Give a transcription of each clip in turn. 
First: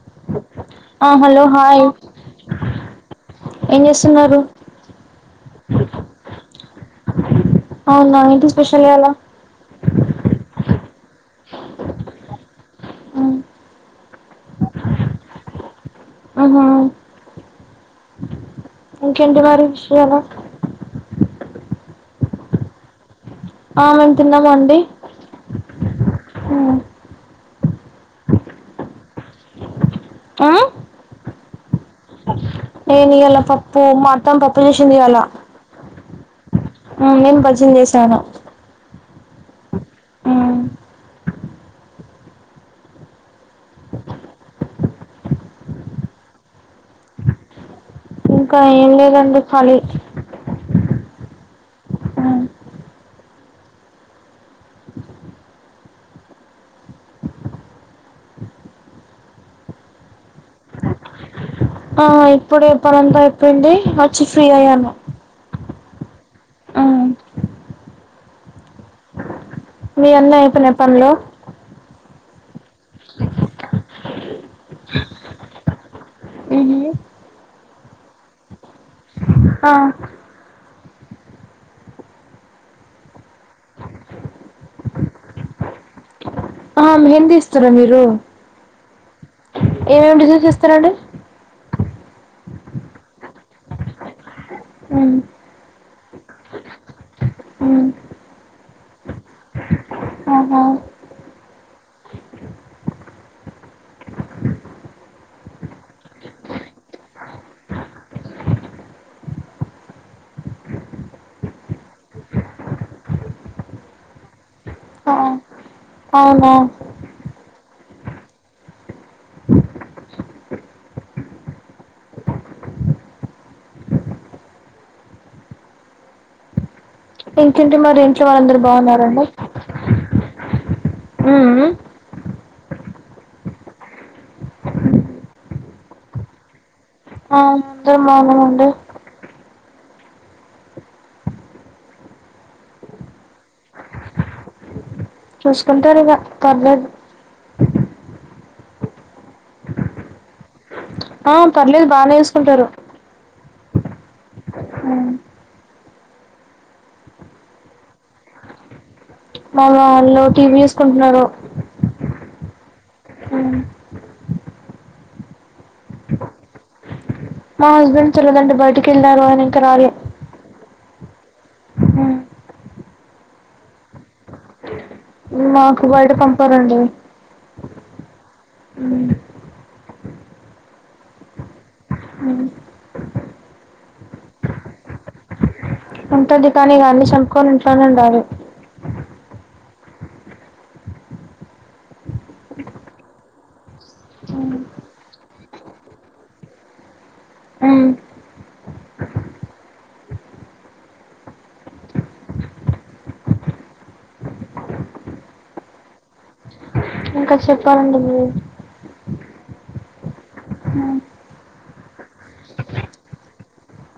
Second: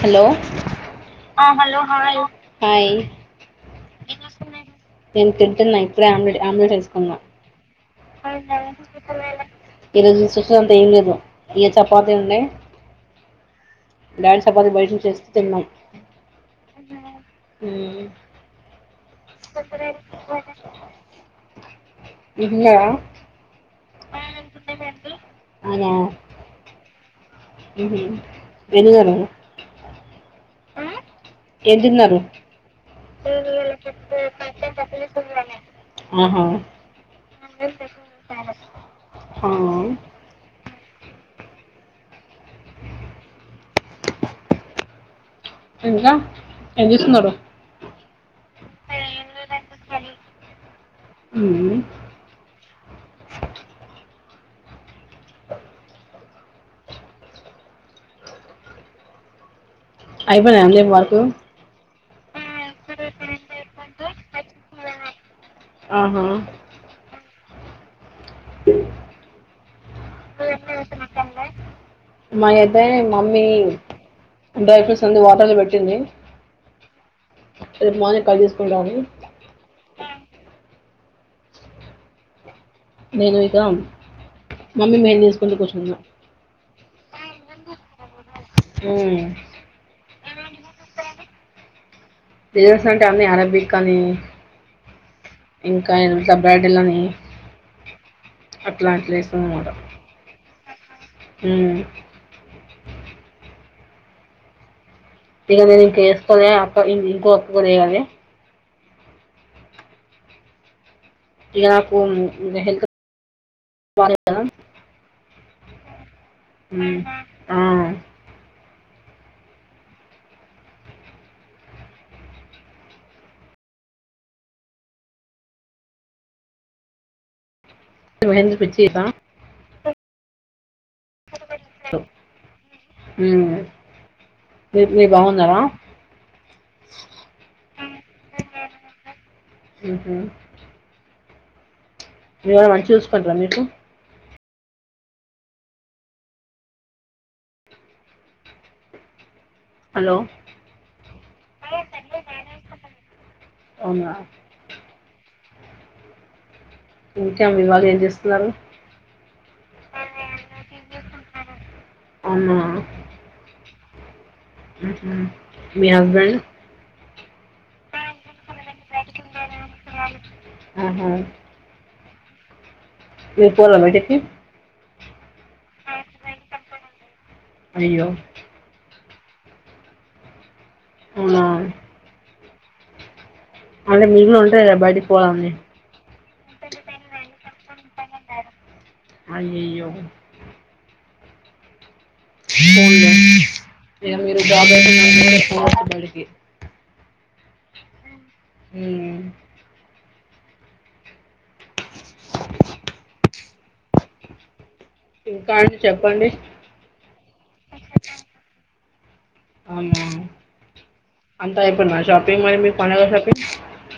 Hello ఆ hello hi hi ఏం చేస్తున్నారు నేను తింటున్న ఇప్పుడే ఆమ్లెట్ వేసుకున్న అవునా ఏంటి స్పెషల్ ఇయ్యాల ఈ రోజు స ఏం లేదు ఏ చపాతి ఉన్నాయి డాడి బయట నుండి చపాతి తెస్తే తిన్నాం ఆహా ఇంకేంటి మరి విషయాలు తిన్నారా ఆ మేము తిన్నమండి ఎం తిన్నారు ఆ ఏం తిన్నారు నేను ఇయాలా పప్పు మాఅత్తం పప్పు చేసింది ఇయాలా ఆహా ఆ నేను బజ్జీలు చేసాను ఆ ఇంకా ఏం చేస్తున్నారు ఇంకా ఏం లేదండి ఖాళీ అ ఉమ్, అ అయిపోయిందా అండి వర్క్ ఆ ఇప్పుడే పనంత అయిపోయింది వచ్చి ఫ్రీ అయ్యాను ఆహ ఉమ్, స మీ యన్ని అయిపోయినయా పనులు మా అయితే మమ్మీ డ్రై ఫ్రూట్స్ అన్నీ వాటర్లు పెట్టింది ఉహు. రేపు మార్నిగ్ కట్ తీసుకుంటాని ఆ నేను ఇక మమ్మీ మేము తీసుకుంటూ కూర్చున్నా ఆ హెంద ఇస్తస్తారా మీరు ఆ ఏమేమి డిజైన్ చేస్తారంండి తె అంటే అీ అరబిక్ అని ఉమ్, ఇంకా దబ్రాడలని ఉమ్. అట్లాట్లే వస్తుంది అనమాట ఆహా అ ఇక నేను ఇంక వేసుకోనే అక్క ఇంకో అక్క కూడా వేయాలి మహల్ ఆ అవునా హ ఇంకేంటి మరి ఇంట్లో మెహందీ వాళ్ళందరు పిచ్చి చేసా బాగున్నారండి హ మీ మీ బాగున్నారా ఆ మందర మనముండ ఇహ మీళ మంచిగా చూసుకుంటార మీకు చూసుకుంటారు ఇక పలది హలో ఆ పర్లేదు బాగానే వేసుకుంటారు అవునా ఇంకాే వివాళం ఏం చేస్తున్నారు వాళ్ళ వాళ్ళు టీవీ చూసుకుంటున్నారు అవున్నా ఉమ్. మీ హస్బెండ్ మా హస్బెండ్ చలదండి బయటికి వెళ్ళారు అని ఇంక రాల ఆహా ఇ పోల్మట మాకు బయట పంపారంండి అయ్యో అవునా అంట మ ఉంటబ్ బటి పోల ఉ ఉంటుది కానీ ఇ అన్ని చంపుకొని ఇంట్లోనే ఉండాలి అయి అయి మీరు బయడికి ఉమ్. అ ఇంకా అండి చెప్పండి ఇంకా చెప్పాలండి బవ్ అమ అంతా అయిపోడుమా షాపింగ్ మరి మీకు కొన క షాపింగ్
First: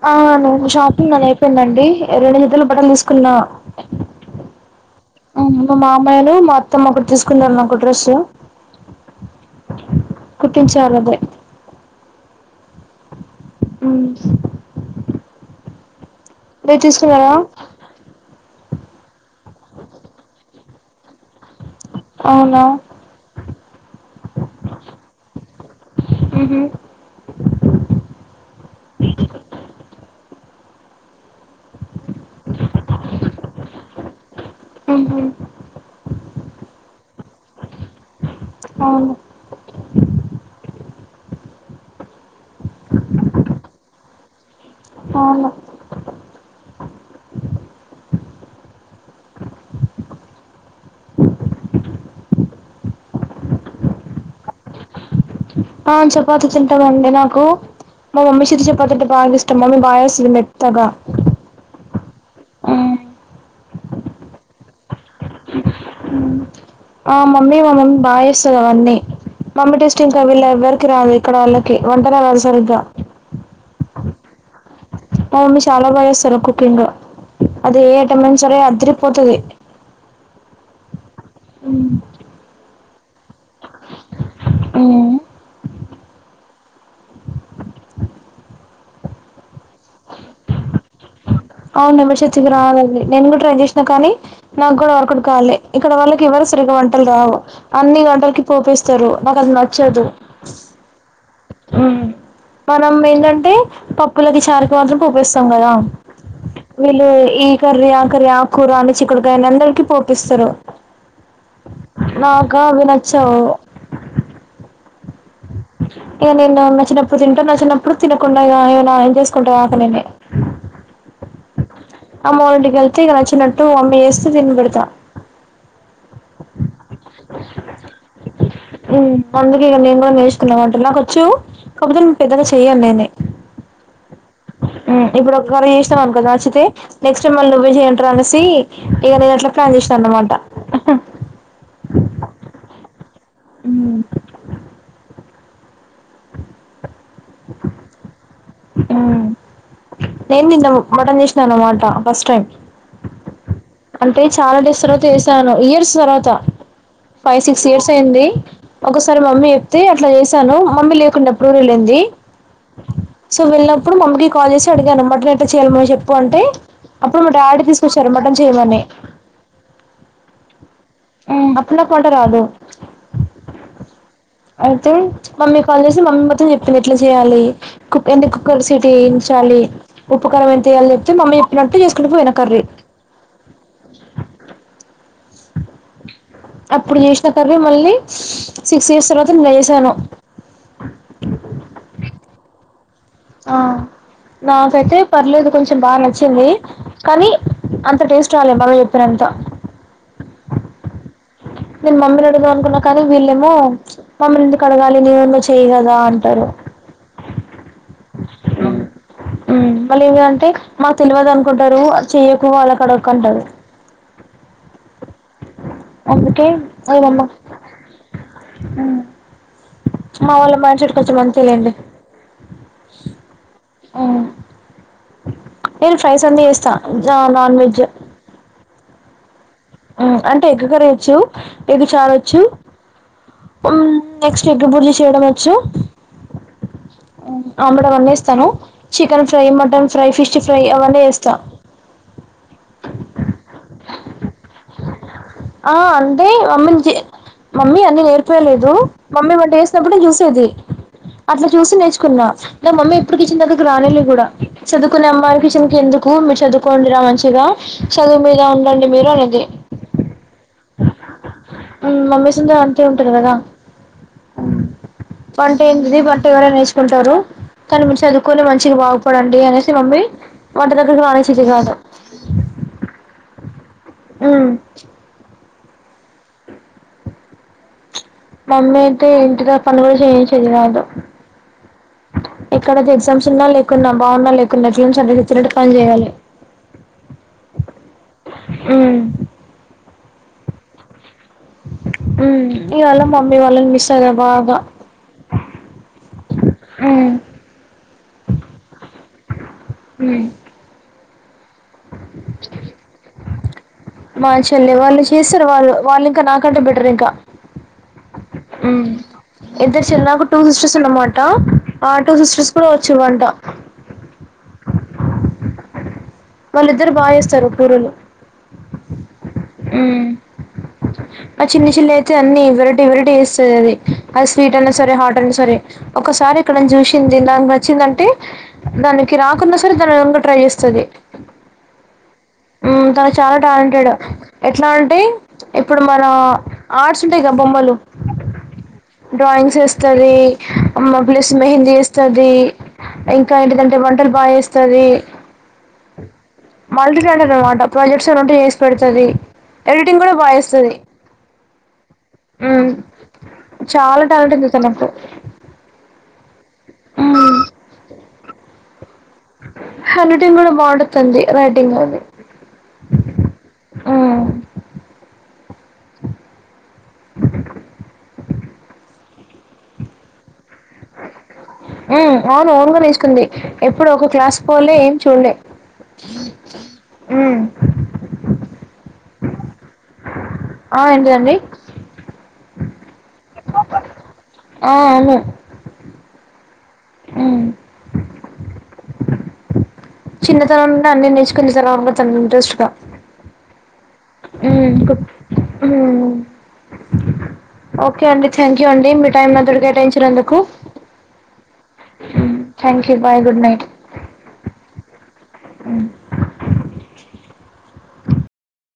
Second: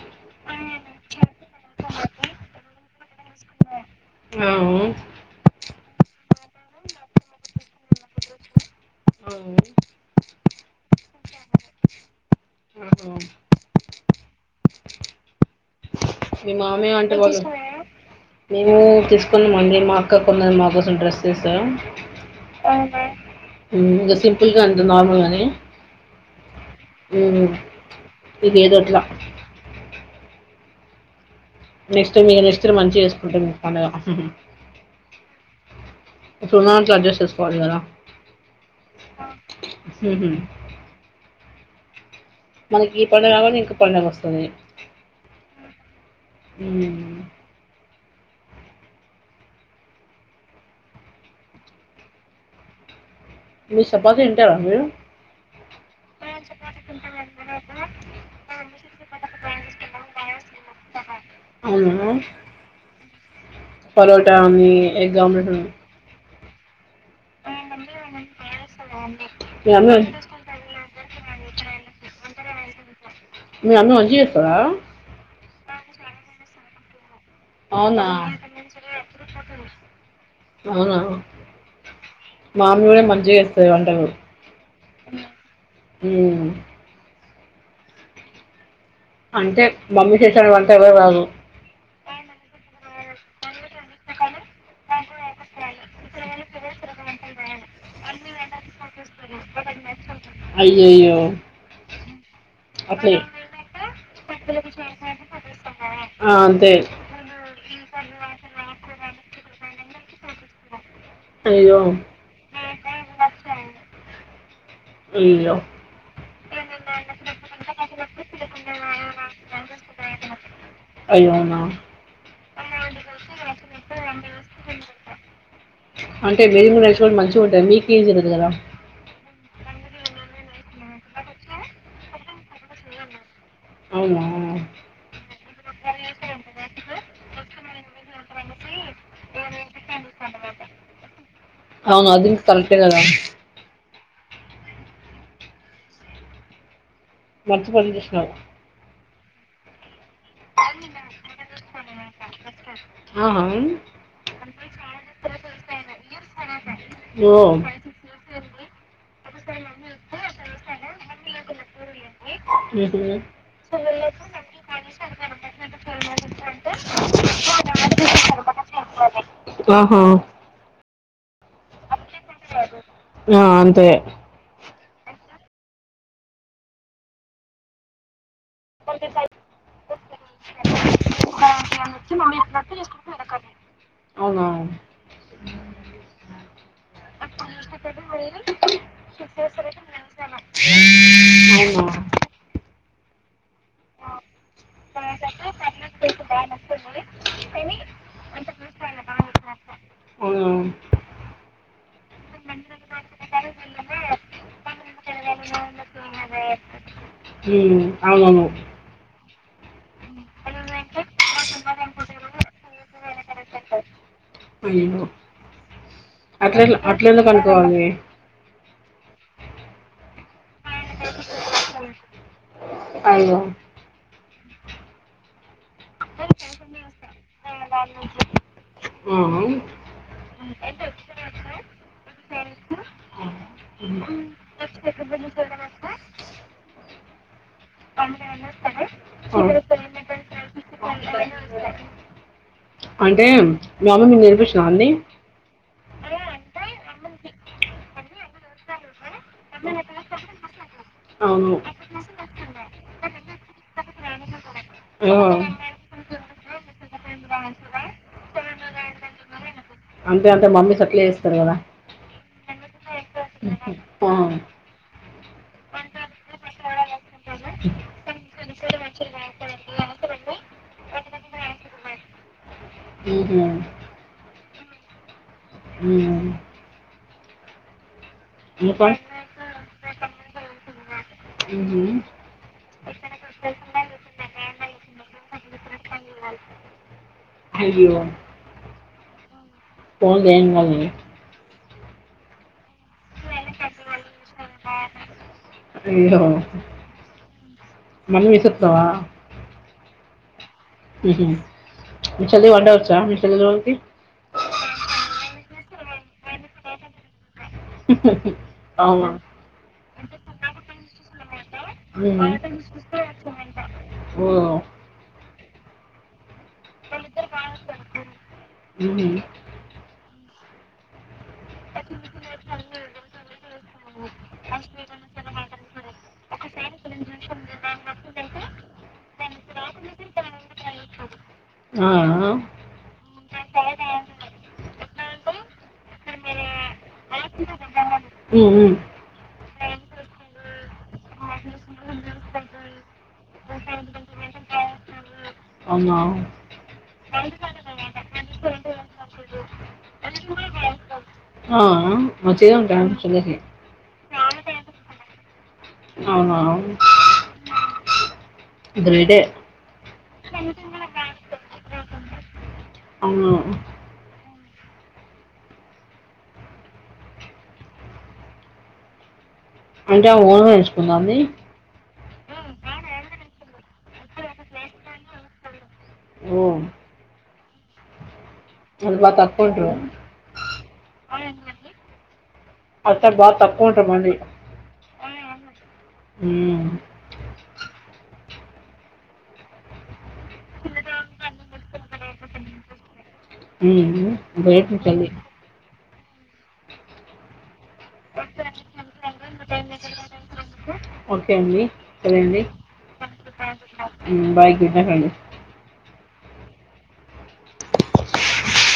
ఆ నును షాపింగ్ నన అయిపోయినండి రెండు హదులు బట్టలు తీసుకున్నా అవు మా మా అమాయిలు మా అొత్తం ఒకటి తీసుకుంటన్న ఒక డ్రెస్ ఆవు కుటిం చారుద ఆహ మీ మీరు మామ్య అంటే తీసుకున్నారా వాళ్ళు మేము తీసుకున్నమంది మా అక్క కొన్నది మా కోసం డ్రెస్ చేస్తాం అవునా ఇంకా సింపుిల్గా ఉంట నార్మల్గానే ఇహ ఉమ్ ఇది ఏదోట్లా నెక్స్ట్ మీ నెక్స్ట్ ది మంచిగా చేసుకుంటం మేం పండగా ఉహ్ హు ఉహు ఇప్డ్ ఉన్నదాంట్లో అడ్జస్ట్ చేసుకోవాలి గాదా అవును ఉహ్ హు మనకి ఈ పండుగ కంగన్నే ఇంకో పండగ వస్తుంది. అవును ఉమ్ మీర్ చపాతింటారా మీరు? ఆ చపాతింటామండి. నాకు మా మమ్మీ సేత్ చాపాతంటే బాగ్ ఇష్టం. మమ్మీ బా సేత్తుంది మెత్తగా. అవునామ్మ పోలోటా మీ ఎగ్ ఆమ్లేట్ ఆ మమ్మీ మా మమ్మీ బాజెస్సదవన్ని మీ మమ్మీ అమ్మ టేస్ట్ ఇంకా వీళ ఎవ్వరికి రాదు. ఇక్కడోళ్ళకి వంటనే రాదు సరిగ్గా. మీ అమ్మ మంచిచేత్తదా. అవును చాలా బాగా ఇస్తారు కుకింగ్. అది ఏ అవునా ఐటమ అయినా సరే అద్దరిపోతది. అవునా మామ్మీ కూడా మంచిగ్ చేత్తది. వంటలు ఉమ్ అంటే మమ్మీ చేసాన్ వంట ఎవరాక్ రాదు. అవును ఎవరు చేతికి రాదది. నేను కూడా ట్రై చేసినా కానీ, నాగూడా వరుకుడ్ కాలే ఇక్కడ వాళ్ళకి ఎవరు స్ సరిగ్గా వంటలు రావు, అన్ని వంటలకి పోపేస్తారు. నాకది నచ్చదు. అయ్యయ్యో హ్మ్. మనం అట్లే ఏంటంటే. పప్పులకి, చారుకి మాత్రం పోపేస్తాం కదా. ఆ అంతే వీళ్ళు ఈ కర్రీ, ఆ కర్రీ ఆకూర అని, చిక్కుడుకాయ అని, అందరికి పోపేస్తారు. అయ్యో నాకా అవినచ్చవు. ఇయ్య ఇగ నేన్ నా నా చ్చినప్పుడు తింటున్న, చ్చినప్పుడు తినకుండా, ఇగ ఏమన్న హెల్త్ రిస్క్ ఉంటాద్ ఆకాలనే అయ్యో! అవునా అమ్మ వోలిన్టికి వెళ్తే, ఇగా నచ్చినట్టు అమ్మ ఏస్తూ తినిబడతా. అంటే మీరు మీ బెస్ట్రేండ్ మంచిగా ఉంటద్. మీకు ఏం జరగదు కదా. ఉమ్ అందుకే ఇగ నేను కూడా నేర్చుకున్న వంటలు నాకొచ్చు. కాపోతే పెద్దగా చెయ్యన్ నేనే. అవునా ఉమ్ ఇప్పుడు ఒక కర్రీ చేశ్నం అనుకో నచ్చితే. నెక్స్ట్ టైం మళ్ నువ్వే చెయ్ అంటారనేసి ఇగ నేట్లా జేష్నా అన్నమాటా. అవును అది మీ కరెక్ట్కేదా మంచిపంజేష్నవ్ ఉమ్ నేన్దింటను మటన్ చేస్నా అన్నమాట ఫస్ట్ టైం ఆ హామ్ అంటే చాలా డేస్ తర్వాత చేసాను. ఇయర్స్ తర్వాత. ఓ ఫైవ్ సిక్స్ ఇయర్స్ అయింది. ఒకసారి మమ్మీ చెప్తే అట్లా చేసాను, మమ్మీ లేకుండా ఎప్డు వెళ్ళేం ది ఉహ్ హు సో వెళ్ళినప్పుడు మమ్కి కాల్ చేసి అడిగాను, మటన్ ఎట్లా చెయాలి మే చెప్పు అంటే. అప్పుడు మా డాడి తీసుకొచ్చారు మటన్ చేయమని ఆహ ఉమ్ అప్పుడ్నాక్ వంట రాదు ఆ అంతే అయితే మమ్మీ కాల్ చేసి మమ్మీ మొత్తం చెప్పింది. ఎట్లా చెయ్యాలి కుక్ ఎన్ని కుక్ కర్ సీటీయించాలి ఉప్పు, కారం ఎంతేయ్యాలి చెప్తే. మమ్మీ చెప్పినట్టు చేసుకుంటూ పోయిన కర్రీ. అవునా అప్పుడు చేసిన కర్రీ మళ్ళీ సిక్స్ ఇయర్స్ తర్వాత నిన్న చేసాను అవునా ఆ నాకైతే పర్లేదు కొంచెం బాగా నచ్చింది కానీ అంత టేస్ట్ రాలే [unintelligible] బాబా చెప్పినంత ఉం న మమ్మ [unintelligible] [unintelligible] అడగ అనుకున్నా కానీ వీళ్ళేమో మమ్మల్ని ఎందుకు కడగాలి నీవున్నో చేయ్యగదా అంటారు ఉం అవును ఉం మళ్ళీ ఏమింటే మాకు తెలవద్దు అనుకుంటారు చెయ్యకు వాళ్ళక్కడ ఒక్క అంటారు ఎమో అందుకే అట్ల అట్ల అమ్మమ్మ ఎందుకనుకావాలి మా వాళ్ళ మైండ్ సెట్ కొంచెం అంతే లెండి అయ్యో నేను ఫ్రైస్ అన్నీ చేస్తా జా నాన్ వెజ్ ఉం అంటే ఎగ్ కర్రీ వచ్చు ఎగ్ చారోచ్చు ఉం నెక్స్ట్ ఎగ్ బుర్జి చేయడం వచ్చు ఆమ్లెట్ అవన్నీ వేస్తాను చికెన్ ఫ్రై ఆ. మటన్ ఫ్రై ఫిష్ ఫ్రై అవన్నీ చేస్తా అంటే మీ మమ్మీ నీకు నేర్పిచ్చిందా అన్ని ఆ అంటే మమ్మీ మమ్మీ అన్నీ నేర్పియలేదు మమ్మీ వంట చేసినప్పుడు నే చూసేది అట్లా అవును చూసి నేర్చుకున్నా నే మమ్మీ ఎప్పుటికి కిచెన్ రానే లే కూడా చదుకునే ఆ, అమ్మాయి కిచెన్ కు ఎందుకు మి చదువుకోండిరా మంచిగా చదువు మీద ఉండండి మీరు అనేది అంతే అంతే మమ్మీస్ సట్లే చేస్తారు కదా మమ్మీస్ అందరు అంతే ఉంటది కదా ఆ వంట ఏంటిది వంట ఎవరైనా నేర్చుకుంటారు కాని మీరు చదువుకొని మంచిగా బాగుపడండి అనేసి మమ్మీ వంట దగ్గరకి రానిచేది కాదు హు హమ్ మ్మ్ హు మమ్మ అయితే ఇంటి కాడ పనులు కూడా చేయించేది కాదు మ్హూ. ఇక్కడ ఎగ్జామ్స్ ఉన్నా లేకున్నా బాగున్నా లేకున్నా టీమ్స్ [unintelligible] అండ సచ్చినట్టు పని చేయాలే హరి మ్మ్ పో దని కాని [unintelligible] ఉం ఇవాలా మమ్మి వాళ్ళని మిస్స్ అయిన బాగ మన ఇసుత్వా [unintelligible] ఉం హు హమ్ మీ చెల్లి వంట వచ్చా మీ చెల్లి లోల్కి మా చెల్లి వాళ్ళు చేస్తారు వాళ్ళు వాళ్ళు ఇంకా నాకంటే బేటరు ఇంకా ఉం అవునా ఇద్దరు చెరి నాకు టూ సిస్టర్స్ అన మాటా ఆ టూ ఉమ్. సిస్టర్స్ కూడా వచ్చు వంట ఓ వాళ్ళిద్దరు బాగ చేస్తారు కూరలు ఉమ్. ఆ చిన్న చెల్లి అయితే అన్ని వెరైటీ వెరైటీ చేస్తది అది అది స్వీట్ అన్న సరే హాట్ సరే ఒకసారి ఎక్కడతిన చూసింది దానికి నచ్చిందంటే దానికి రాకున్నా సరే దానిని ముందు ట్రై చేస్తది ఆ తను చాలా టాలెంటెడ్ ఎట్లా అంటే ఇప్పుడు మన ఆర్ట్స్ ఉంటాయిగా బొమ్మలు మ్మ్ మ్మ్ డ్రాయింగ్స్ వేస్తది మా ప్లస్ మెహందీ వేస్తది ఇంకా ఏంటిదంటే వంటలు బాగా చేస్తది అవునా మల్టీటాలెంటెడ్ అన్నమాట ప్రాజెక్ట్స్ ఏవన్నా ఉంటే చేసి పెడతది ఎడిటింగ్ కూడా బాగా చేస్తది స్తది వచ్చే ఉంటాం కిందకీ కరెంట్ ఉంది తమకు అవునా గ్రేటే హ్యాండ్ రైటింగ్ కూడా బాగుంటది తనది రైటింగ్ గానీ అవునా అంటే ఓన్ వాయిస్ హ్మ్ అవును ఓన్ గా నేర్చుకుంది ఎప్పుడూ ఒక క్లాస్ పోలే ఏం చూడలే ఓ మ్మ్ మల్ల తక్కువుంటరా ఆ ఏంటండి అట్టా కాదు తక్కువ ఉంటామండి ఆ అవును మ్మ్ ఉమ్, చిన్నతనం నుండి అన్నీ నేర్చుకున్న తానా అంట తను ఇంట్రస్ట్ గా హ్మ్ మ్మ్ మ్మ్ ఓకే అండి థ్యాంక్ యూ అండి మీ టైం మాతోటి కేటాయించినందుకు ఓకే అండి సరే అండి thank you bye good night హ్మ్ బై గుడ్ నైట్ అండి